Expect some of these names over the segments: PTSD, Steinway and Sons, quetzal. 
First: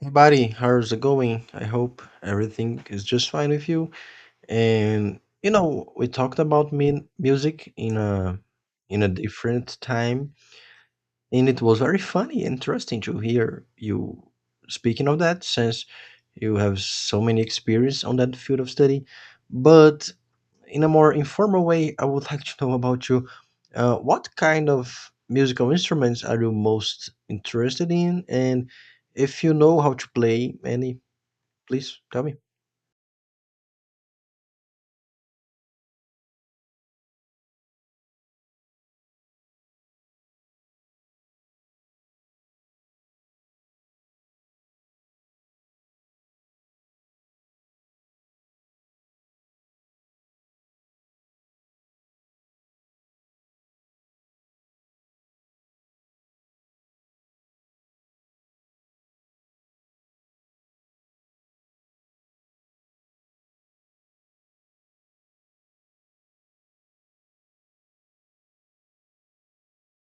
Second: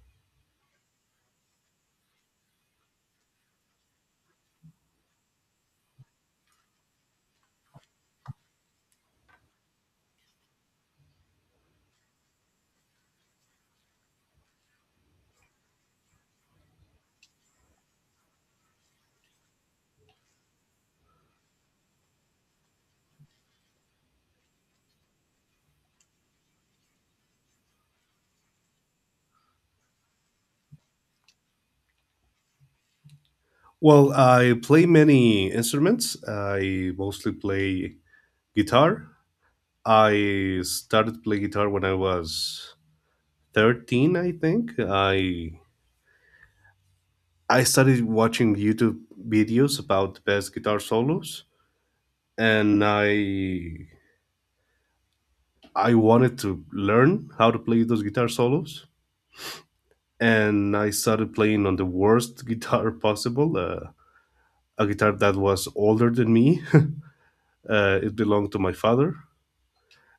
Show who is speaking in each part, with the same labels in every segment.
Speaker 1: Hey buddy, how's it going? I hope everything is just fine with you. And you know, we talked about min music in a different time, and it was very funny, and interesting to hear you speaking of that, since you have so many experience on that field of study. But in a more informal way, I would like to know about you. What kind of musical instruments are you most interested in, and if you know how to play any? Please tell me.
Speaker 2: Well, I play many instruments. I mostly play guitar. I started playing guitar when I was 13, I think. I started watching YouTube videos about the best guitar solos, and I wanted to learn how to play those guitar solos, and I started playing on the worst guitar possible, a guitar that was older than me. It belonged to my father.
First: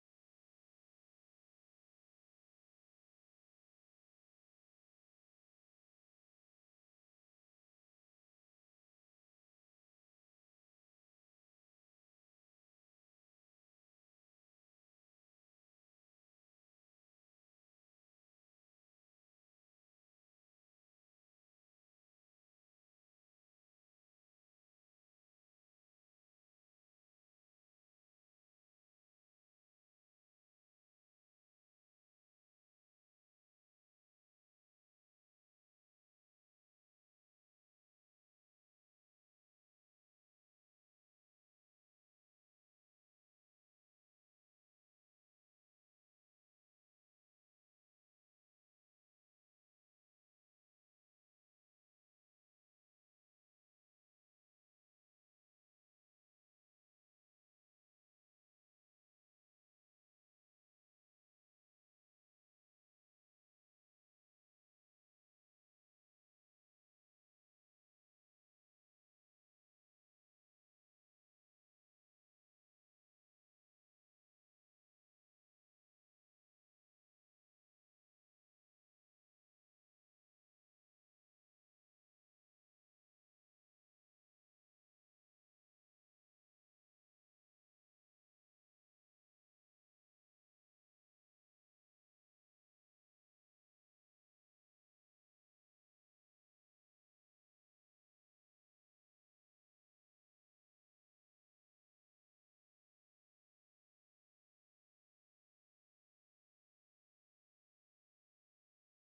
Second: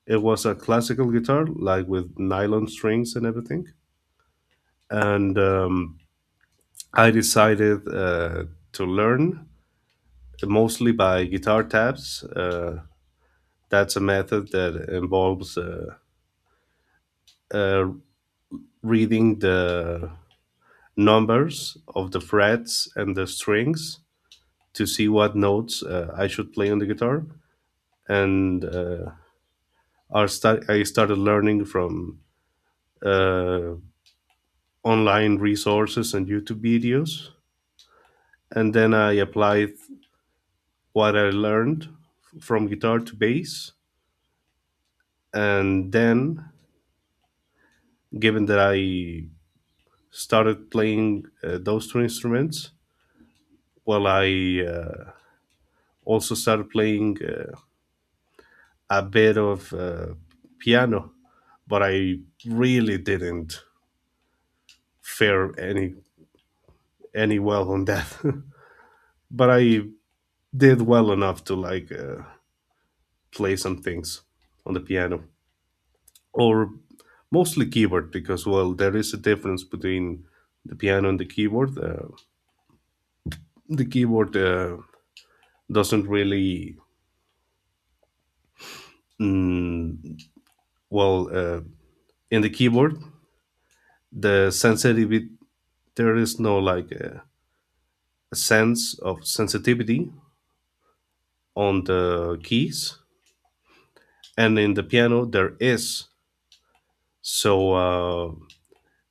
Speaker 2: It was a classical guitar, like with nylon strings and everything. And I decided to learn mostly by guitar tabs. That's a method that involves uh, reading the numbers of the frets and the strings to see what notes I should play on the guitar. And I started learning from uh, online resources and YouTube videos, and then I applied what I learned from guitar to bass. And then, given that I started playing those two instruments, well, I also started playing a bit of piano, but I really didn't fare any well on that. But I did well enough to like play some things on the piano, or mostly keyboard, because, well, there is a difference between the piano and the keyboard. The keyboard doesn't really, mm, well, in the keyboard, the sensitivity, there is no like a sense of sensitivity on the keys, and in the piano there is. So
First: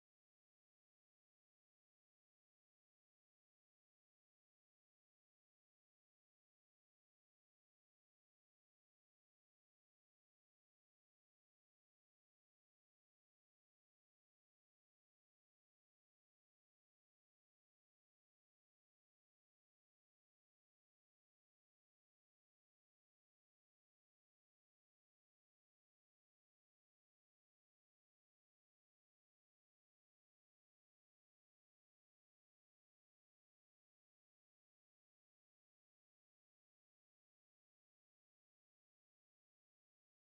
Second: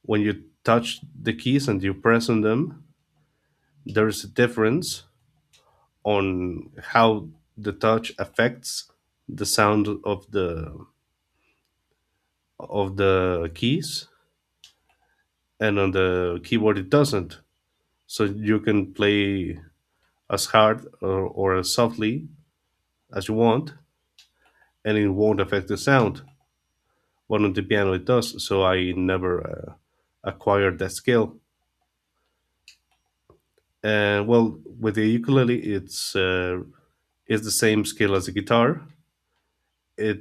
Speaker 2: when you touch the keys and you press on them, there is a difference on how the touch affects the sound of the keys, and on the keyboard it doesn't. So you can play as hard or as softly as you want, and it won't affect the sound, but on the piano it does. So I never uh, acquired that skill. And, well, with the ukulele, it's the same skill as the guitar. it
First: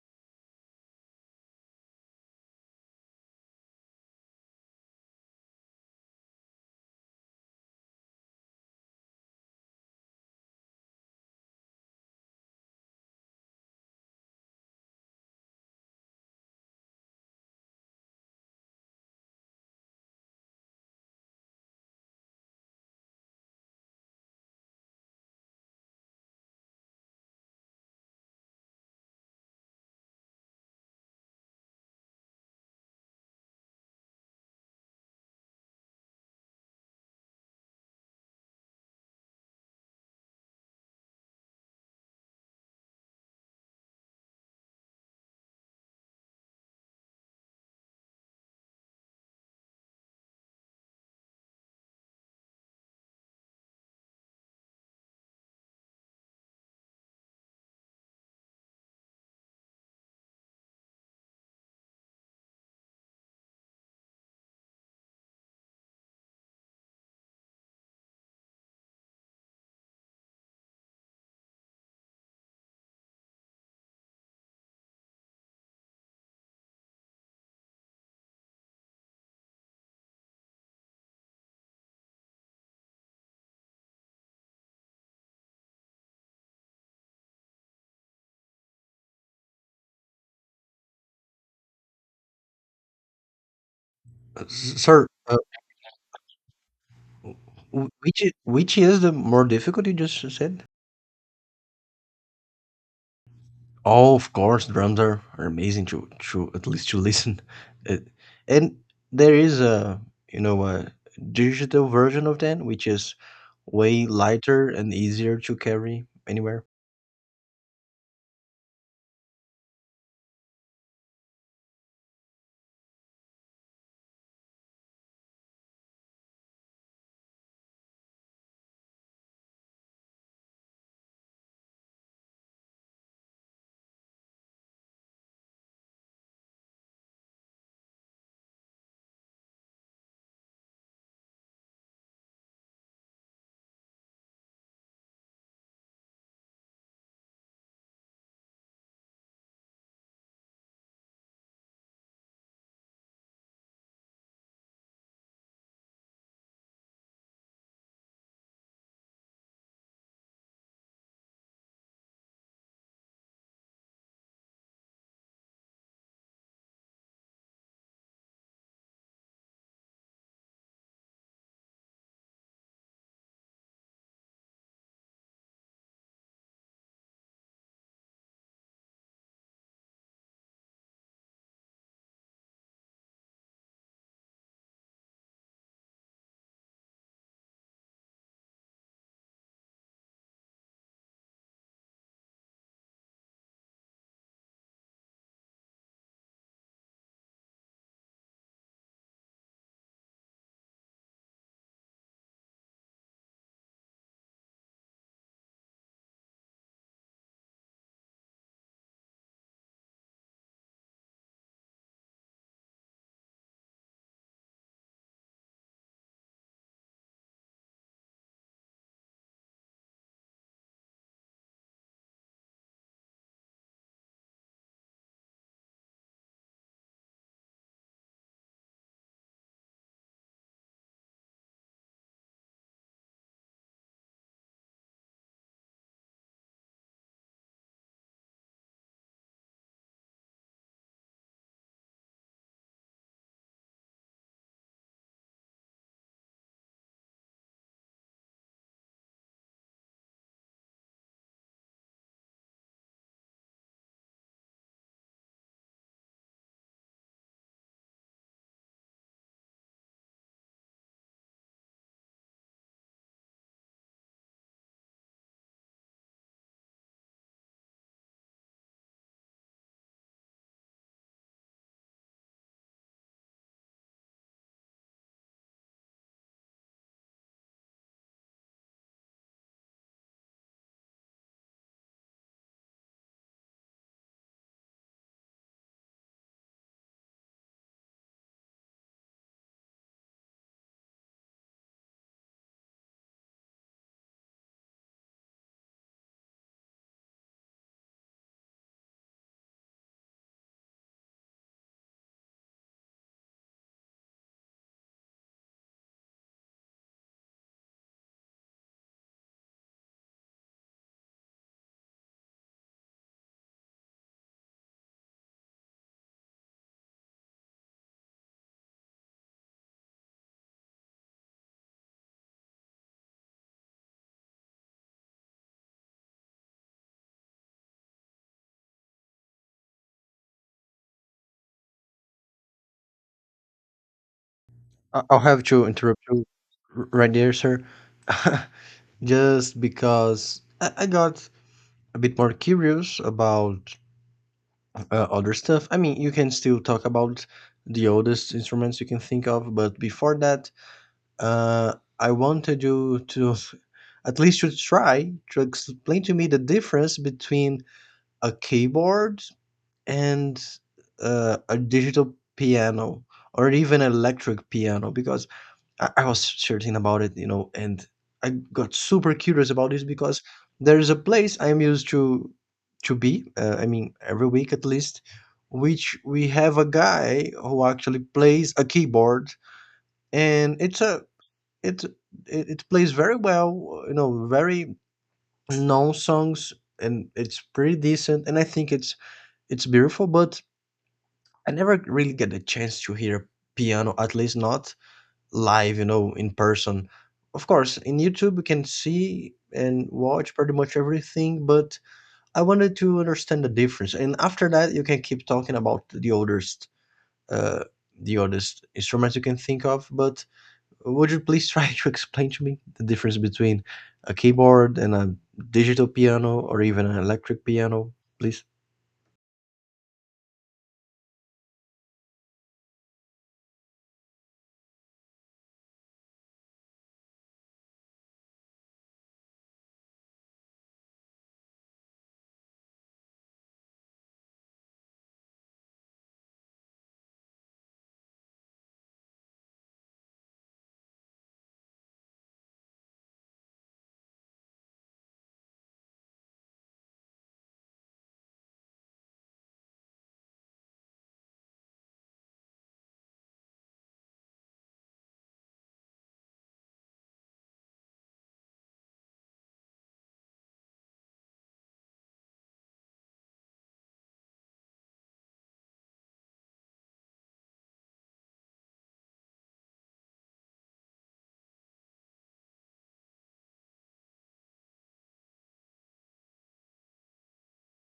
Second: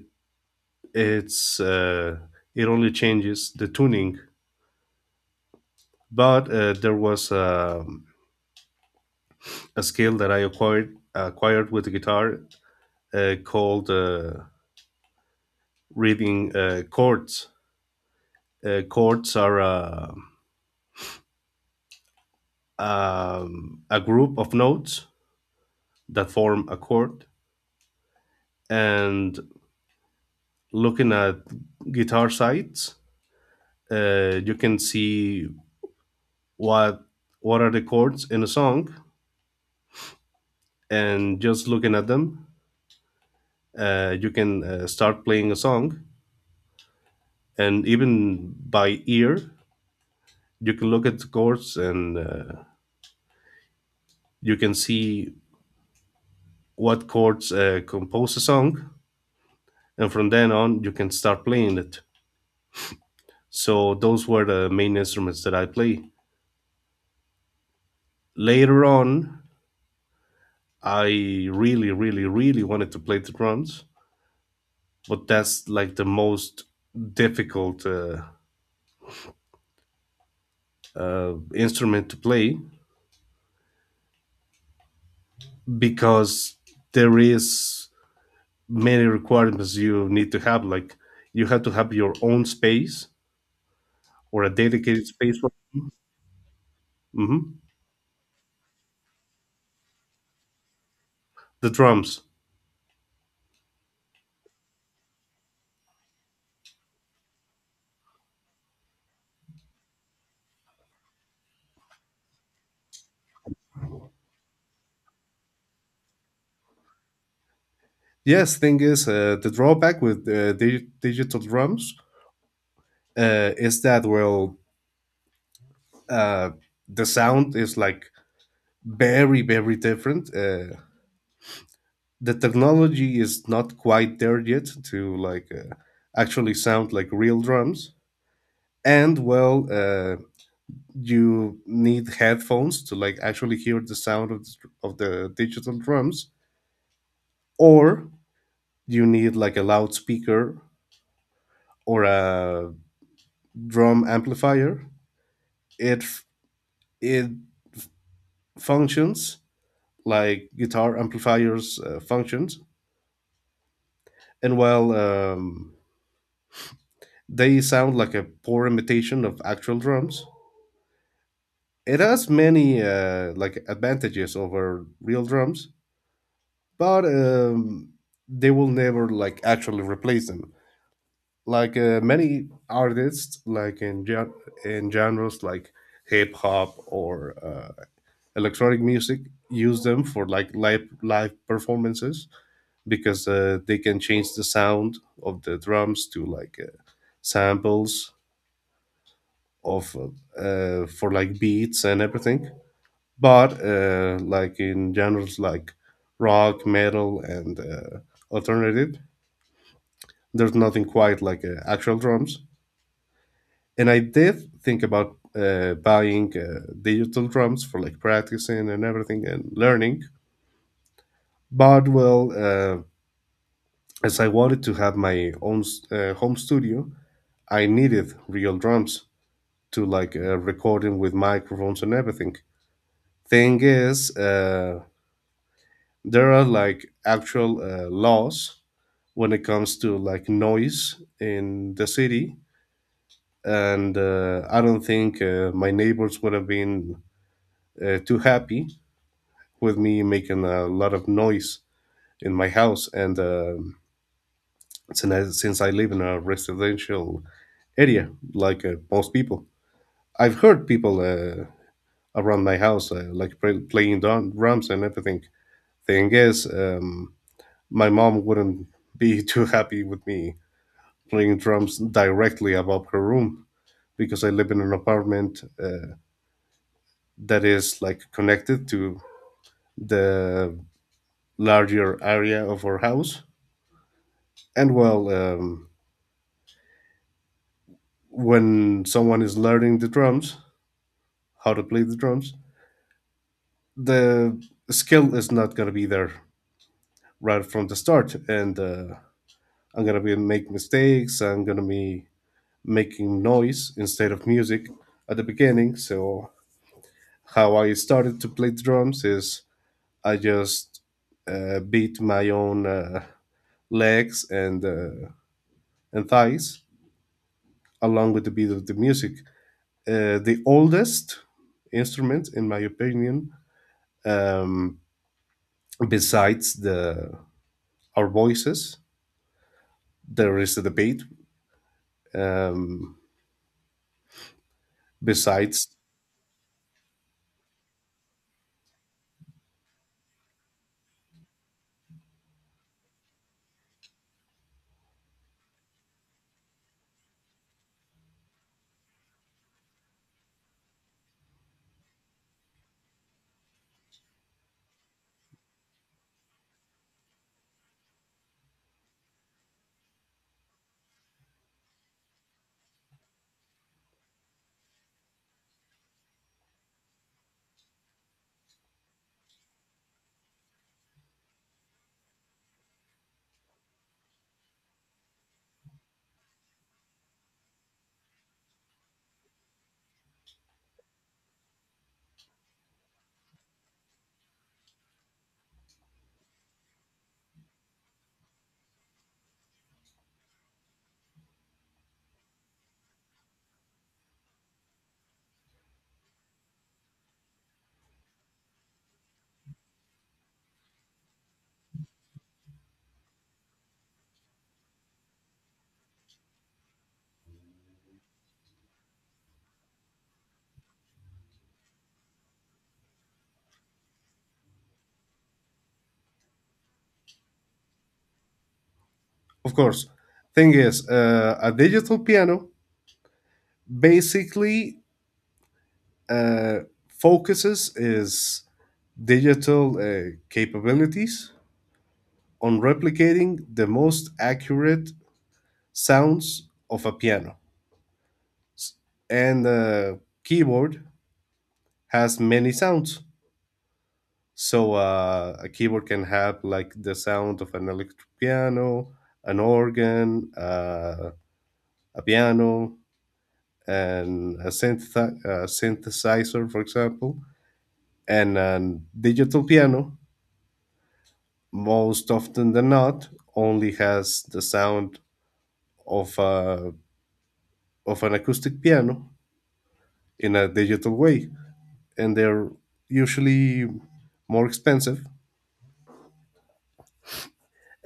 Speaker 2: it's it only changes the tuning. But there was a skill that I acquired with the guitar, called reading chords. Chords are a group of notes that form a chord. And looking at guitar sites, you can see what what are the chords in a song, and just looking at them, you can start playing a song. And even by ear, you can look at the chords, and you can see what chords compose a song, and from then on you can start playing it. So those were the main instruments that I play. Later on, I really wanted to play the drums, but that's like the most difficult instrument to play, because there is many requirements you need to have, like, you have to have your own space or
Speaker 1: Uh,
Speaker 2: a
Speaker 1: s-
Speaker 2: dedicated
Speaker 1: sir,
Speaker 2: space
Speaker 1: uh,
Speaker 2: for... Mm-hmm.
Speaker 1: which is the more difficult you just said?
Speaker 2: The drums.
Speaker 1: Oh, of course, drums are amazing to at least to listen. Uh, and there is a a digital version of that, which is way lighter and easier to carry anywhere.
Speaker 2: Yes, thing is, the drawback with digital drums is that, well, uh, the sound is like very, very different. The technology is not quite there yet to like actually sound like real drums. And, well, you need headphones to like actually hear the sound of the digital drums, or you need like a loudspeaker or a drum amplifier. It it functions like guitar amplifiers functions. And while they sound like a poor imitation of actual drums, it has many like advantages over real drums, but they will never like actually replace them. Like many artists, like in in genres like hip hop or electronic music use them for like live performances, because they can change the sound of the drums to like samples of for like beats and everything. But like in genres like rock, metal, and alternative, there's nothing quite like actual drums. And I did think about buying digital drums for like practicing and everything and learning, but, well, as I wanted to have my own home studio, I needed real drums to like recording with microphones and everything. Thing is, there are like actual laws when it comes to like noise in the city. And I don't think my neighbors would have been too happy with me making a lot of noise in my house. And since I live in a residential area, like most people. I've heard people around my house like playing drums and everything. Thing is, my mom wouldn't be too happy with me playing drums directly above her room, because I live in an apartment that is like connected to the larger area of our house. And, well, when someone is learning the drums, how to play the drums, the skill is not going to be there right from the start. And I'm gonna be make mistakes. I'm gonna be making noise instead of music at the beginning. So how I started to play drums is I just beat my own legs and and thighs along with the beat of the music. The oldest instrument, in my opinion, um, besides the our voices, there is the debate. Um,
Speaker 1: I'll have to
Speaker 2: Besides...
Speaker 1: interrupt you right there, sir, just because I got a bit more curious about other stuff. I mean, you can still talk about the oldest instruments you can think of, but before that, uh, I wanted you to at least to try to explain to me the difference between a keyboard and a digital piano or even electric piano because I was searching about it, you know, and I got super curious about this because there is a place I'm used to be. I mean, every week at least, which we have a guy who actually plays a keyboard, and it's a it it, it plays very well. You know, very known songs, and it's pretty decent. And I think it's beautiful, but I never really get the chance to hear piano, at least not live, you know, in person. Of course, in YouTube you can see and watch pretty much everything, but I wanted to understand the difference. And after that, you can keep talking about uh, the oldest instruments you can think of. But would you please try to explain to me the difference between a keyboard and a digital piano or even an electric piano, please?
Speaker 2: Of course. Thing is, a digital piano basically uh, focuses its digital capabilities on replicating the most accurate sounds of a piano. And a keyboard has many sounds. So a keyboard can have like the sound of an electric piano, an organ, a piano, and a synthesizer, for example. And a digital piano, most often than not, only has the sound of of an acoustic piano in a digital way, and they're usually more expensive,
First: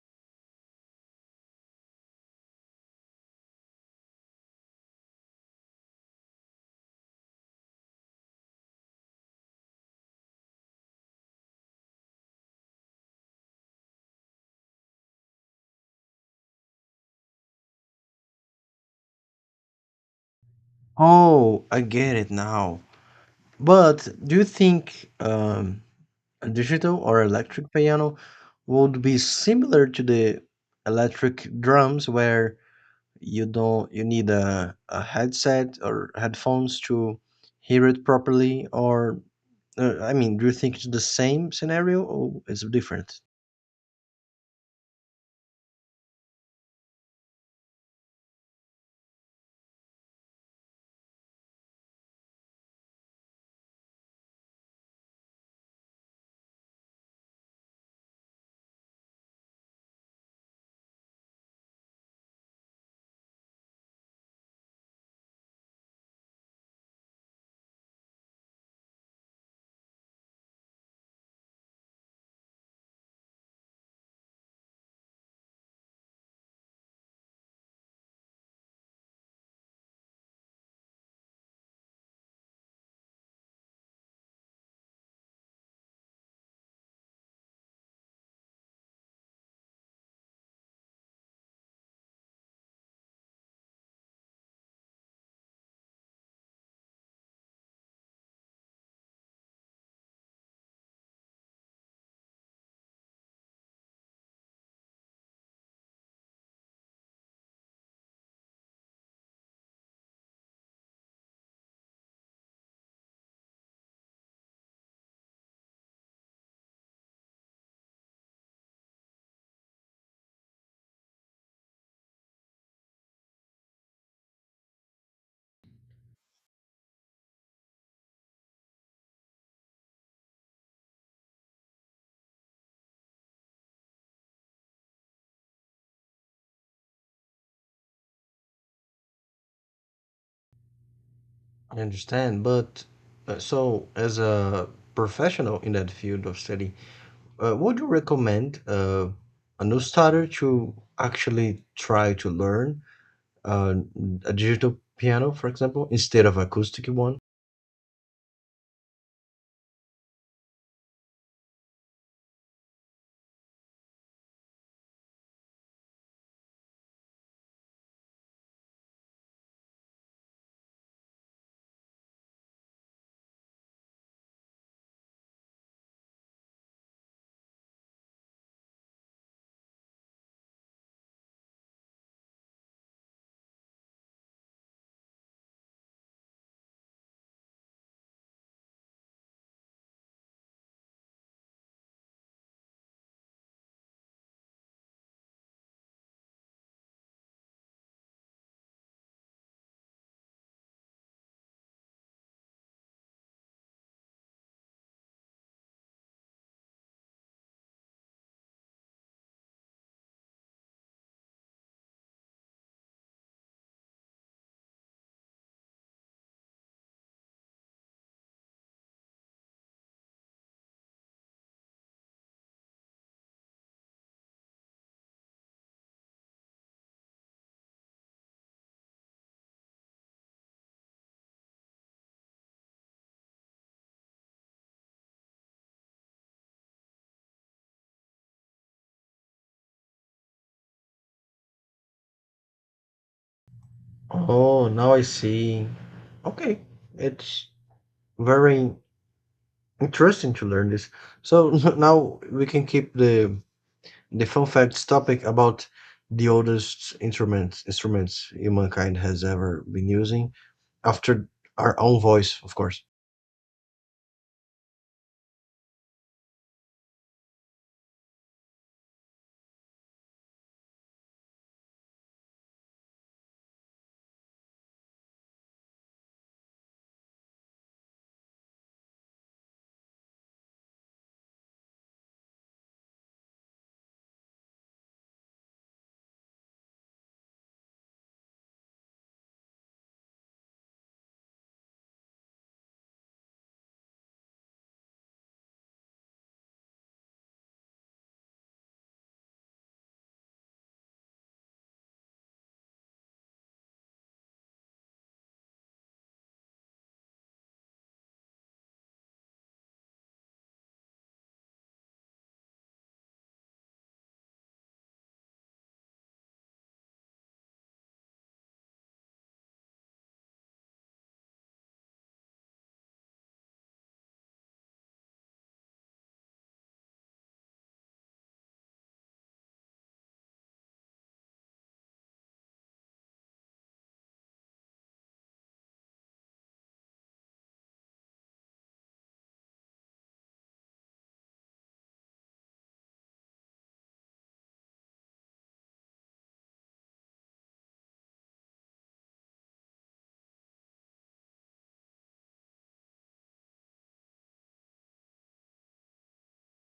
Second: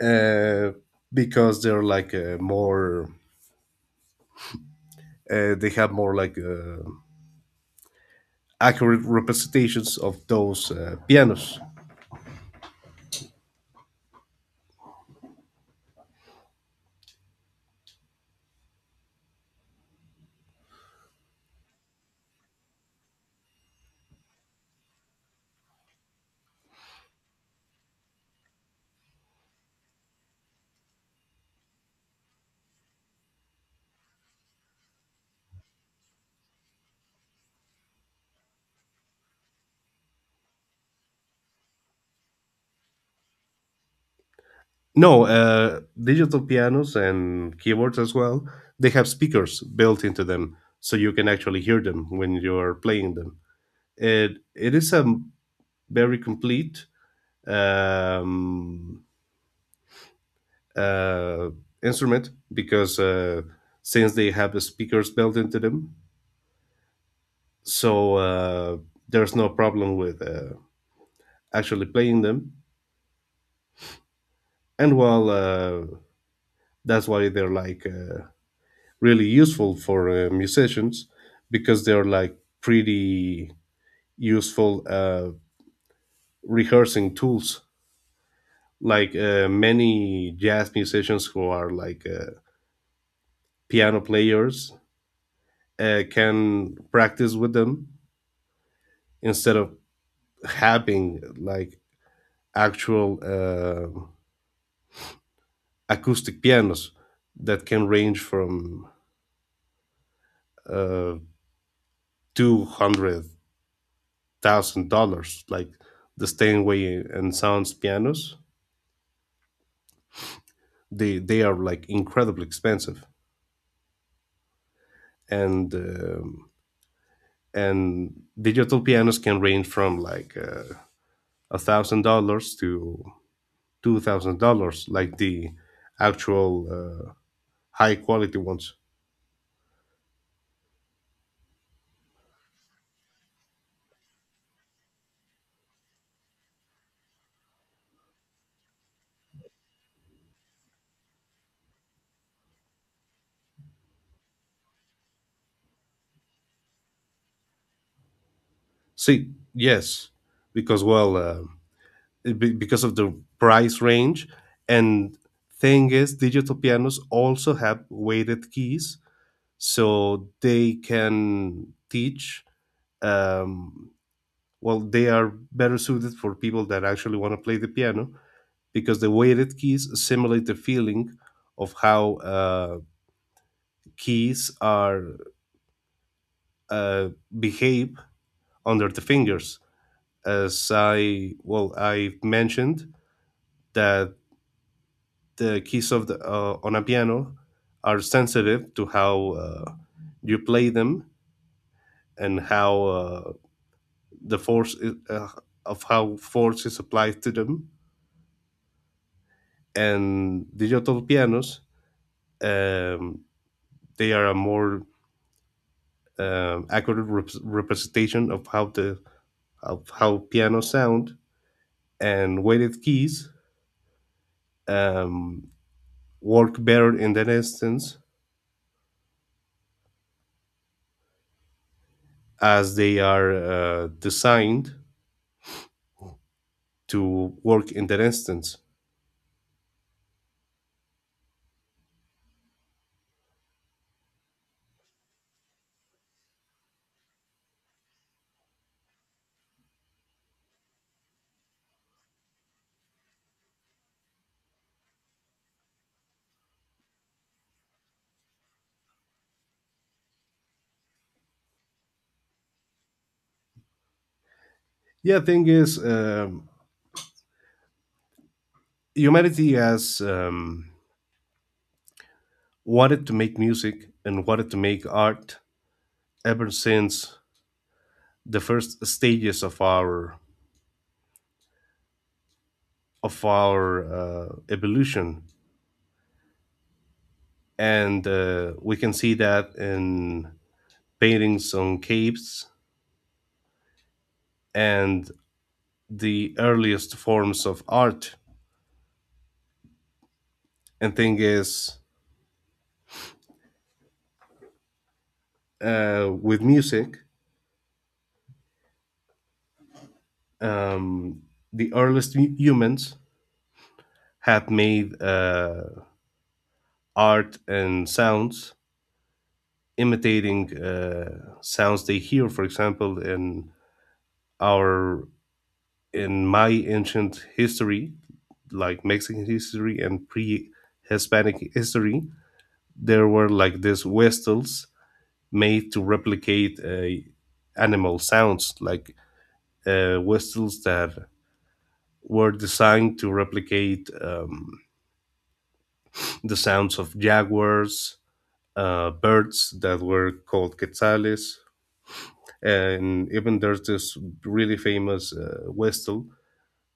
Speaker 2: uh, because they're like more they have more like accurate representations of those pianos.
Speaker 1: Oh, I get it now. But do you think a digital or electric piano would be similar to the electric drums where you don't you need a headset or headphones to hear it properly or I mean, do you think it's the same scenario or it's different?
Speaker 2: No, digital pianos and keyboards as well, they have speakers built into them, so you can actually hear them when you're playing them. It is a very complete um, uh, instrument, because since they have the speakers built into them, so there's no problem with actually playing them. And, well, that's why they're like really useful for musicians, because they're like pretty useful rehearsing tools. Like many jazz musicians who are like piano players can practice with them, instead of having like actual acoustic pianos that can range from uh, $200,000, like the Steinway and Sons pianos. They are like incredibly expensive. And um, and digital pianos can range from like $1,000 to $2,000, like the actual high quality ones.
Speaker 1: I understand, but so as a professional in that field of study, would you recommend a new starter to actually try to learn uh, a digital piano, for example, instead of acoustic one.
Speaker 2: See. Yes, because, well, because of the price range. And thing is, digital pianos also have weighted keys, so they can teach, um, well, they are better suited for people that actually want to play the piano, because the weighted keys simulate the feeling of how keys are uh, behave under the fingers. As I, well, I mentioned that the keys of the on a piano are sensitive to how you play them, and how the force is, of how force is applied to them. And digital pianos, um, they are a more accurate representation of how the of how piano sound, and weighted keys um, work better in that instance, as they are designed to work in that instance.
Speaker 1: Oh, now I see. Okay, it's very interesting to learn this. So now we can keep the fun facts topic about the oldest instruments humankind has ever been using after our own voice, of course.
Speaker 2: Yeah, thing is, humanity has wanted to make music and wanted to make art ever since the first stages of our evolution, and we can see that in paintings on caves and the earliest forms of art. And thing is, with music, um, the earliest humans have made art and sounds, imitating sounds they hear. For example, in our in my ancient history, like Mexican history and pre-Hispanic history, there were like these whistles made to replicate animal sounds, like whistles that were designed to replicate the sounds of jaguars, birds that were called quetzales. And even there's this really famous whistle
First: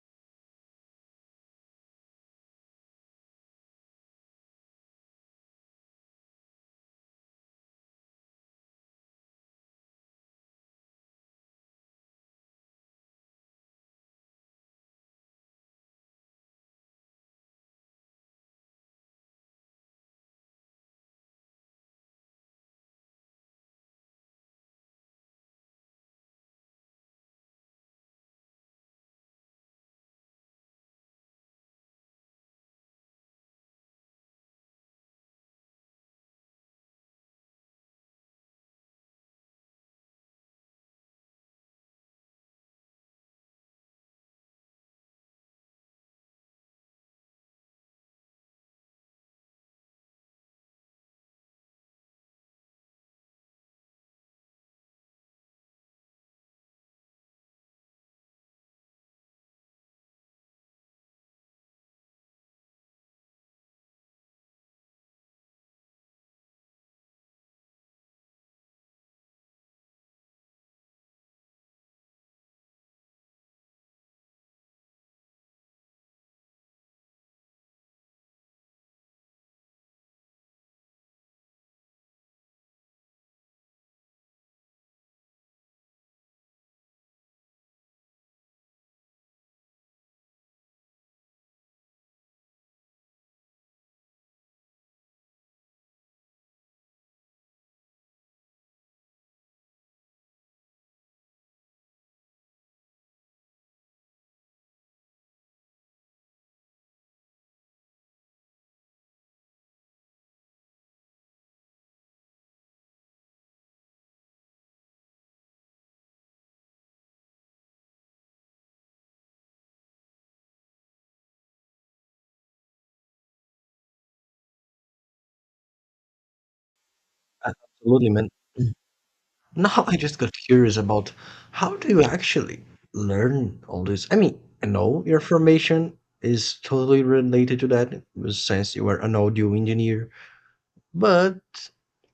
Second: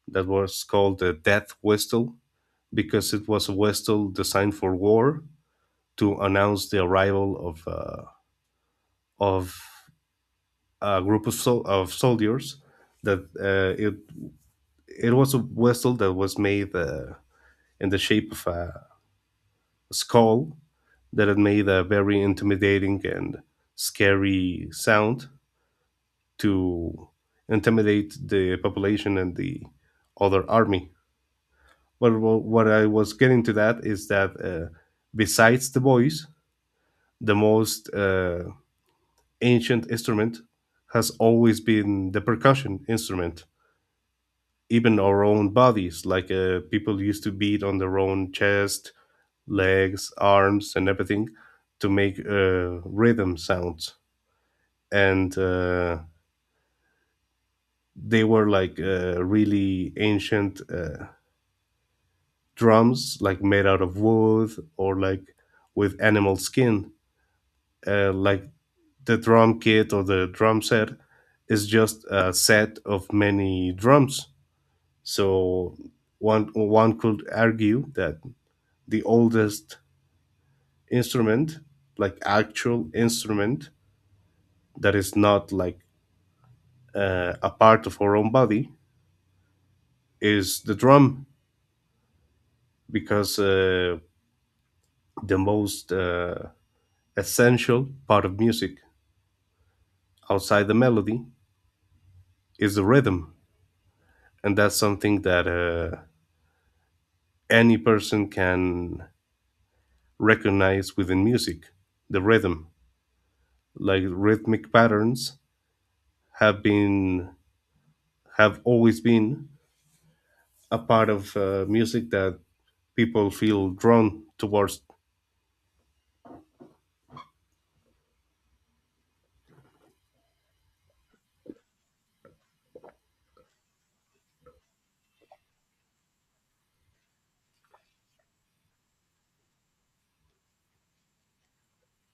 Speaker 2: that was called the death whistle, because it was a whistle designed for war to announce the arrival of of a group of of soldiers. That it it was a vessel that was made in the shape of a skull, that had made a very intimidating and scary sound to intimidate the population and the other army. But what I was getting to that is that, besides the voice, the most ancient instrument has always been the percussion instrument, even our own bodies. Like people used to beat on their own chest, legs, arms, and everything to make rhythm sounds. And they were like really ancient drums, like made out of wood, or like with animal skin. Like the drum kit or the drum set is just a set of many drums. So one could argue that the oldest instrument, like actual instrument that is not like a part of our own body, is the drum, because the most essential part of music outside the melody is the rhythm, and that's something that any person can recognize within music. The rhythm, like rhythmic patterns, have been have always been a part of music that people feel drawn towards.
Speaker 1: Absolutely, man. Now I just got curious about how do you actually learn all this? I mean, I know your formation is totally related to that since you were an audio engineer, but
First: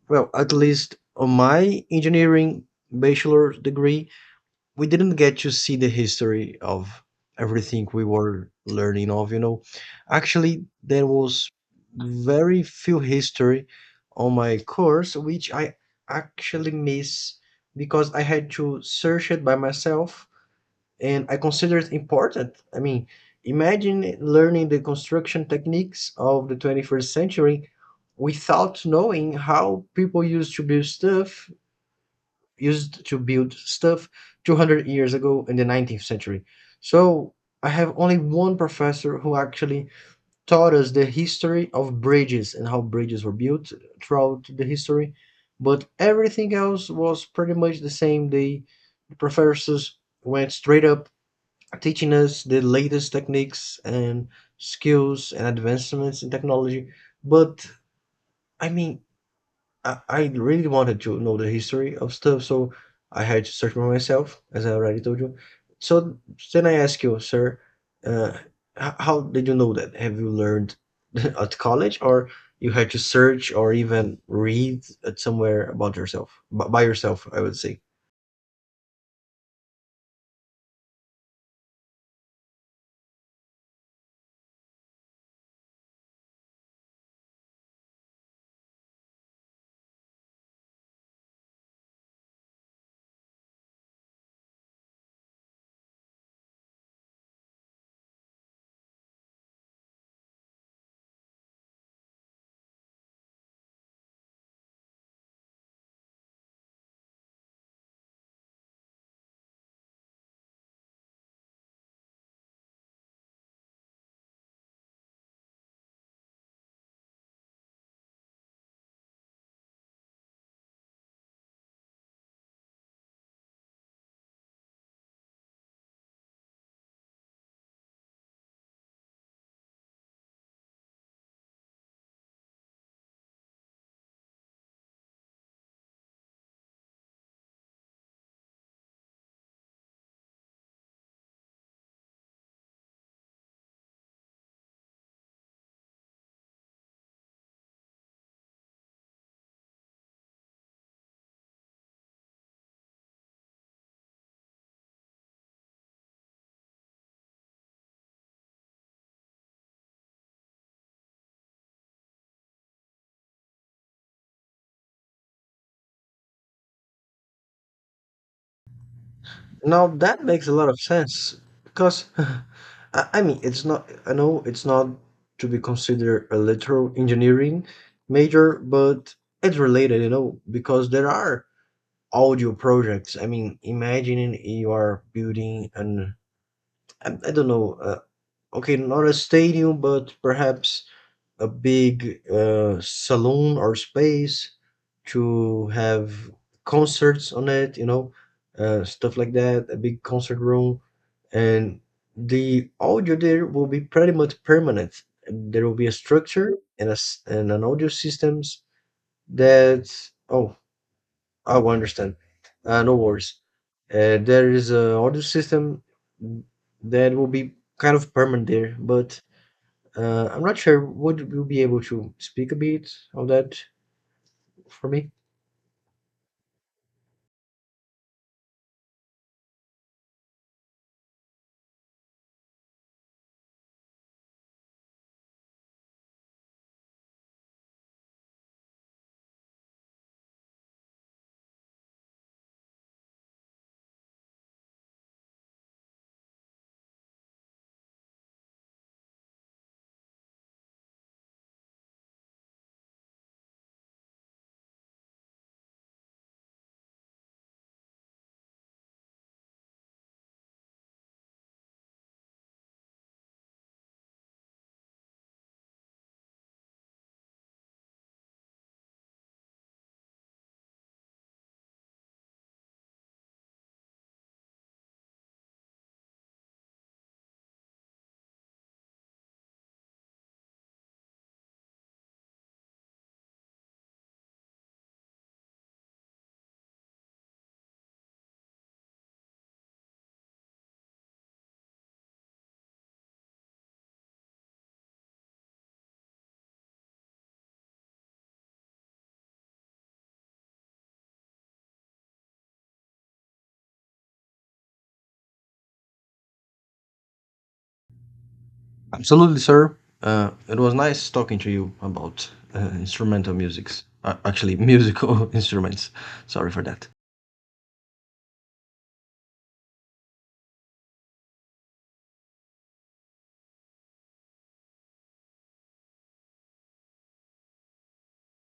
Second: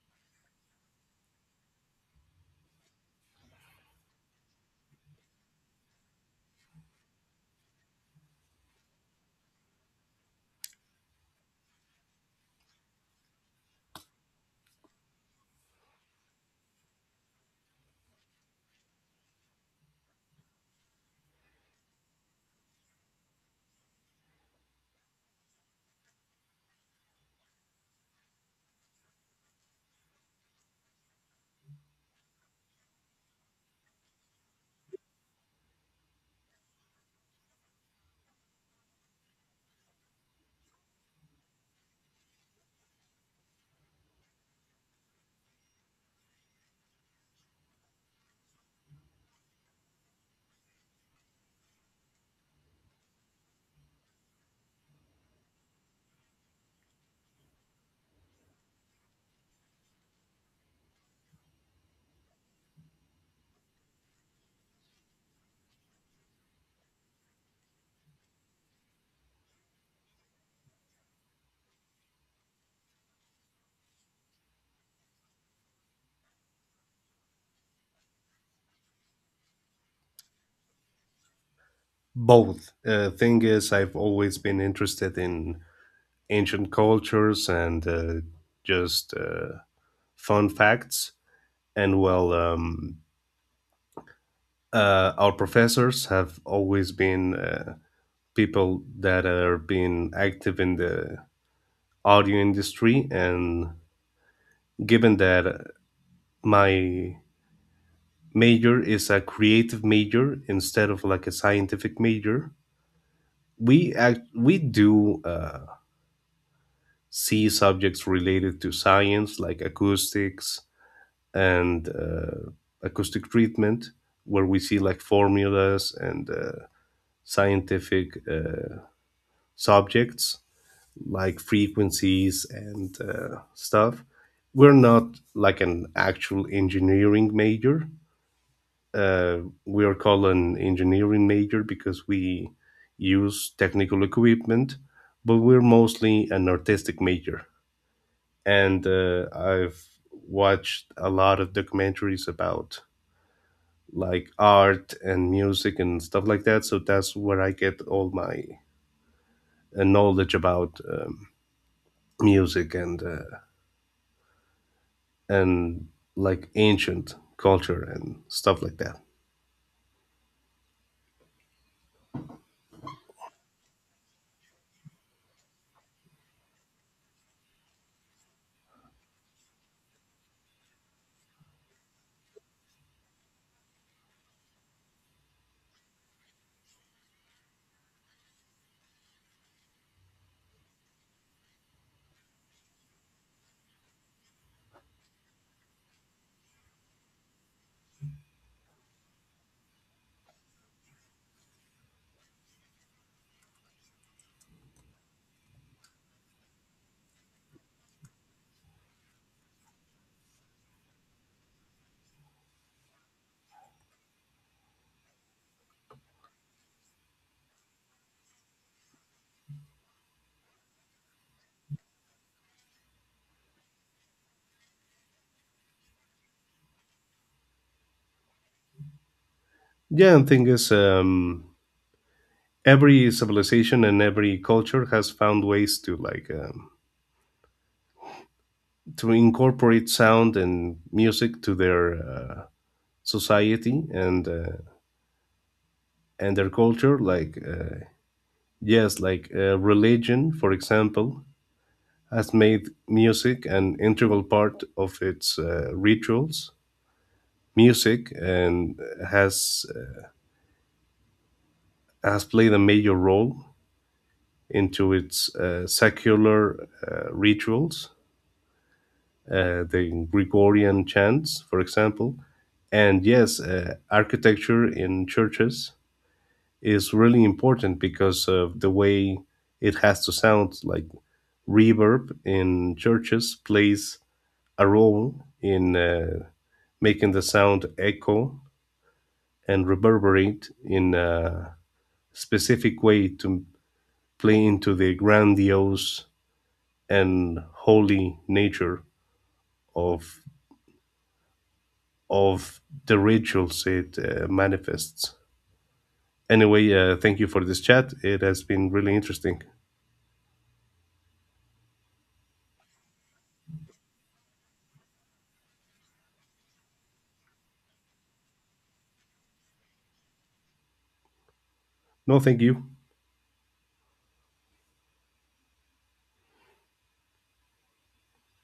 Speaker 1: well, at least on my engineering bachelor's degree, we didn't get to see the history of everything we were learning of, you know, actually there was very few history on my course, which I actually miss because I had to search it by myself, and I consider it important. I mean, imagine learning the construction techniques of the 21st century without knowing how people used to build stuff 200 years ago in the 19th century. So I have only one professor who actually taught us the history of bridges and how bridges were built throughout the history. But everything else was pretty much the same. The professors went straight up teaching us the latest techniques and skills and advancements in technology. But I mean, I really wanted to know the history of stuff, so I had to search by myself, as I already told you. So then I ask you, sir, uh, how did you know that? Have you learned at college, or you had to search or even read at somewhere about yourself, by yourself, I would say.
Speaker 2: Both. Thing is, I've always been interested in ancient cultures and just fun facts. And, well, our professors have always been people that are being active in the audio industry. And given that my major is a creative major instead of like a scientific major, we do. See subjects related to science, like acoustics and acoustic treatment, where we see like formulas and scientific subjects like frequencies and stuff. We're not like an actual engineering major. uh, we are called an engineering major because we use technical equipment, but we're mostly an artistic major. And I've watched a lot of documentaries about like art and music and stuff like that. So that's where I get all my knowledge about music and and like ancient culture and stuff like that.
Speaker 1: Now that makes a lot of sense because I mean it's not, I know it's not to be considered a literal engineering major, but it's related, you know, because there are audio projects. I mean, imagining you are building an I don't know, okay, not a stadium, but perhaps a big saloon or space to have concerts on it, you know, stuff like that, a big concert room. And the audio there will be pretty much permanent. There will be a structure and, a, and an audio systems that, oh, I will understand. No worries. There is an audio system that will be kind of permanent there, but I'm not sure, would you be able to speak a bit of that for me?
Speaker 2: Yeah, and thing is, every civilization and every culture has found ways to like to incorporate sound and music to their society And their culture, like yes, like religion, for example, has made music an integral part of its rituals. Music and has has played a major role into its secular rituals. The Gregorian chants, for example. And yes, architecture in churches is really important, because of the way it has to sound, like reverb in churches plays a role in making the sound echo and reverberate in a specific way, to play into the grandiose and holy nature of of the rituals it manifests. Anyway, thank you for this chat. It has been really
Speaker 1: Absolutely,
Speaker 2: interesting.
Speaker 1: sir. It was nice talking to you about instrumental musics. Actually, musical instruments. Sorry for that.
Speaker 2: No, thank you.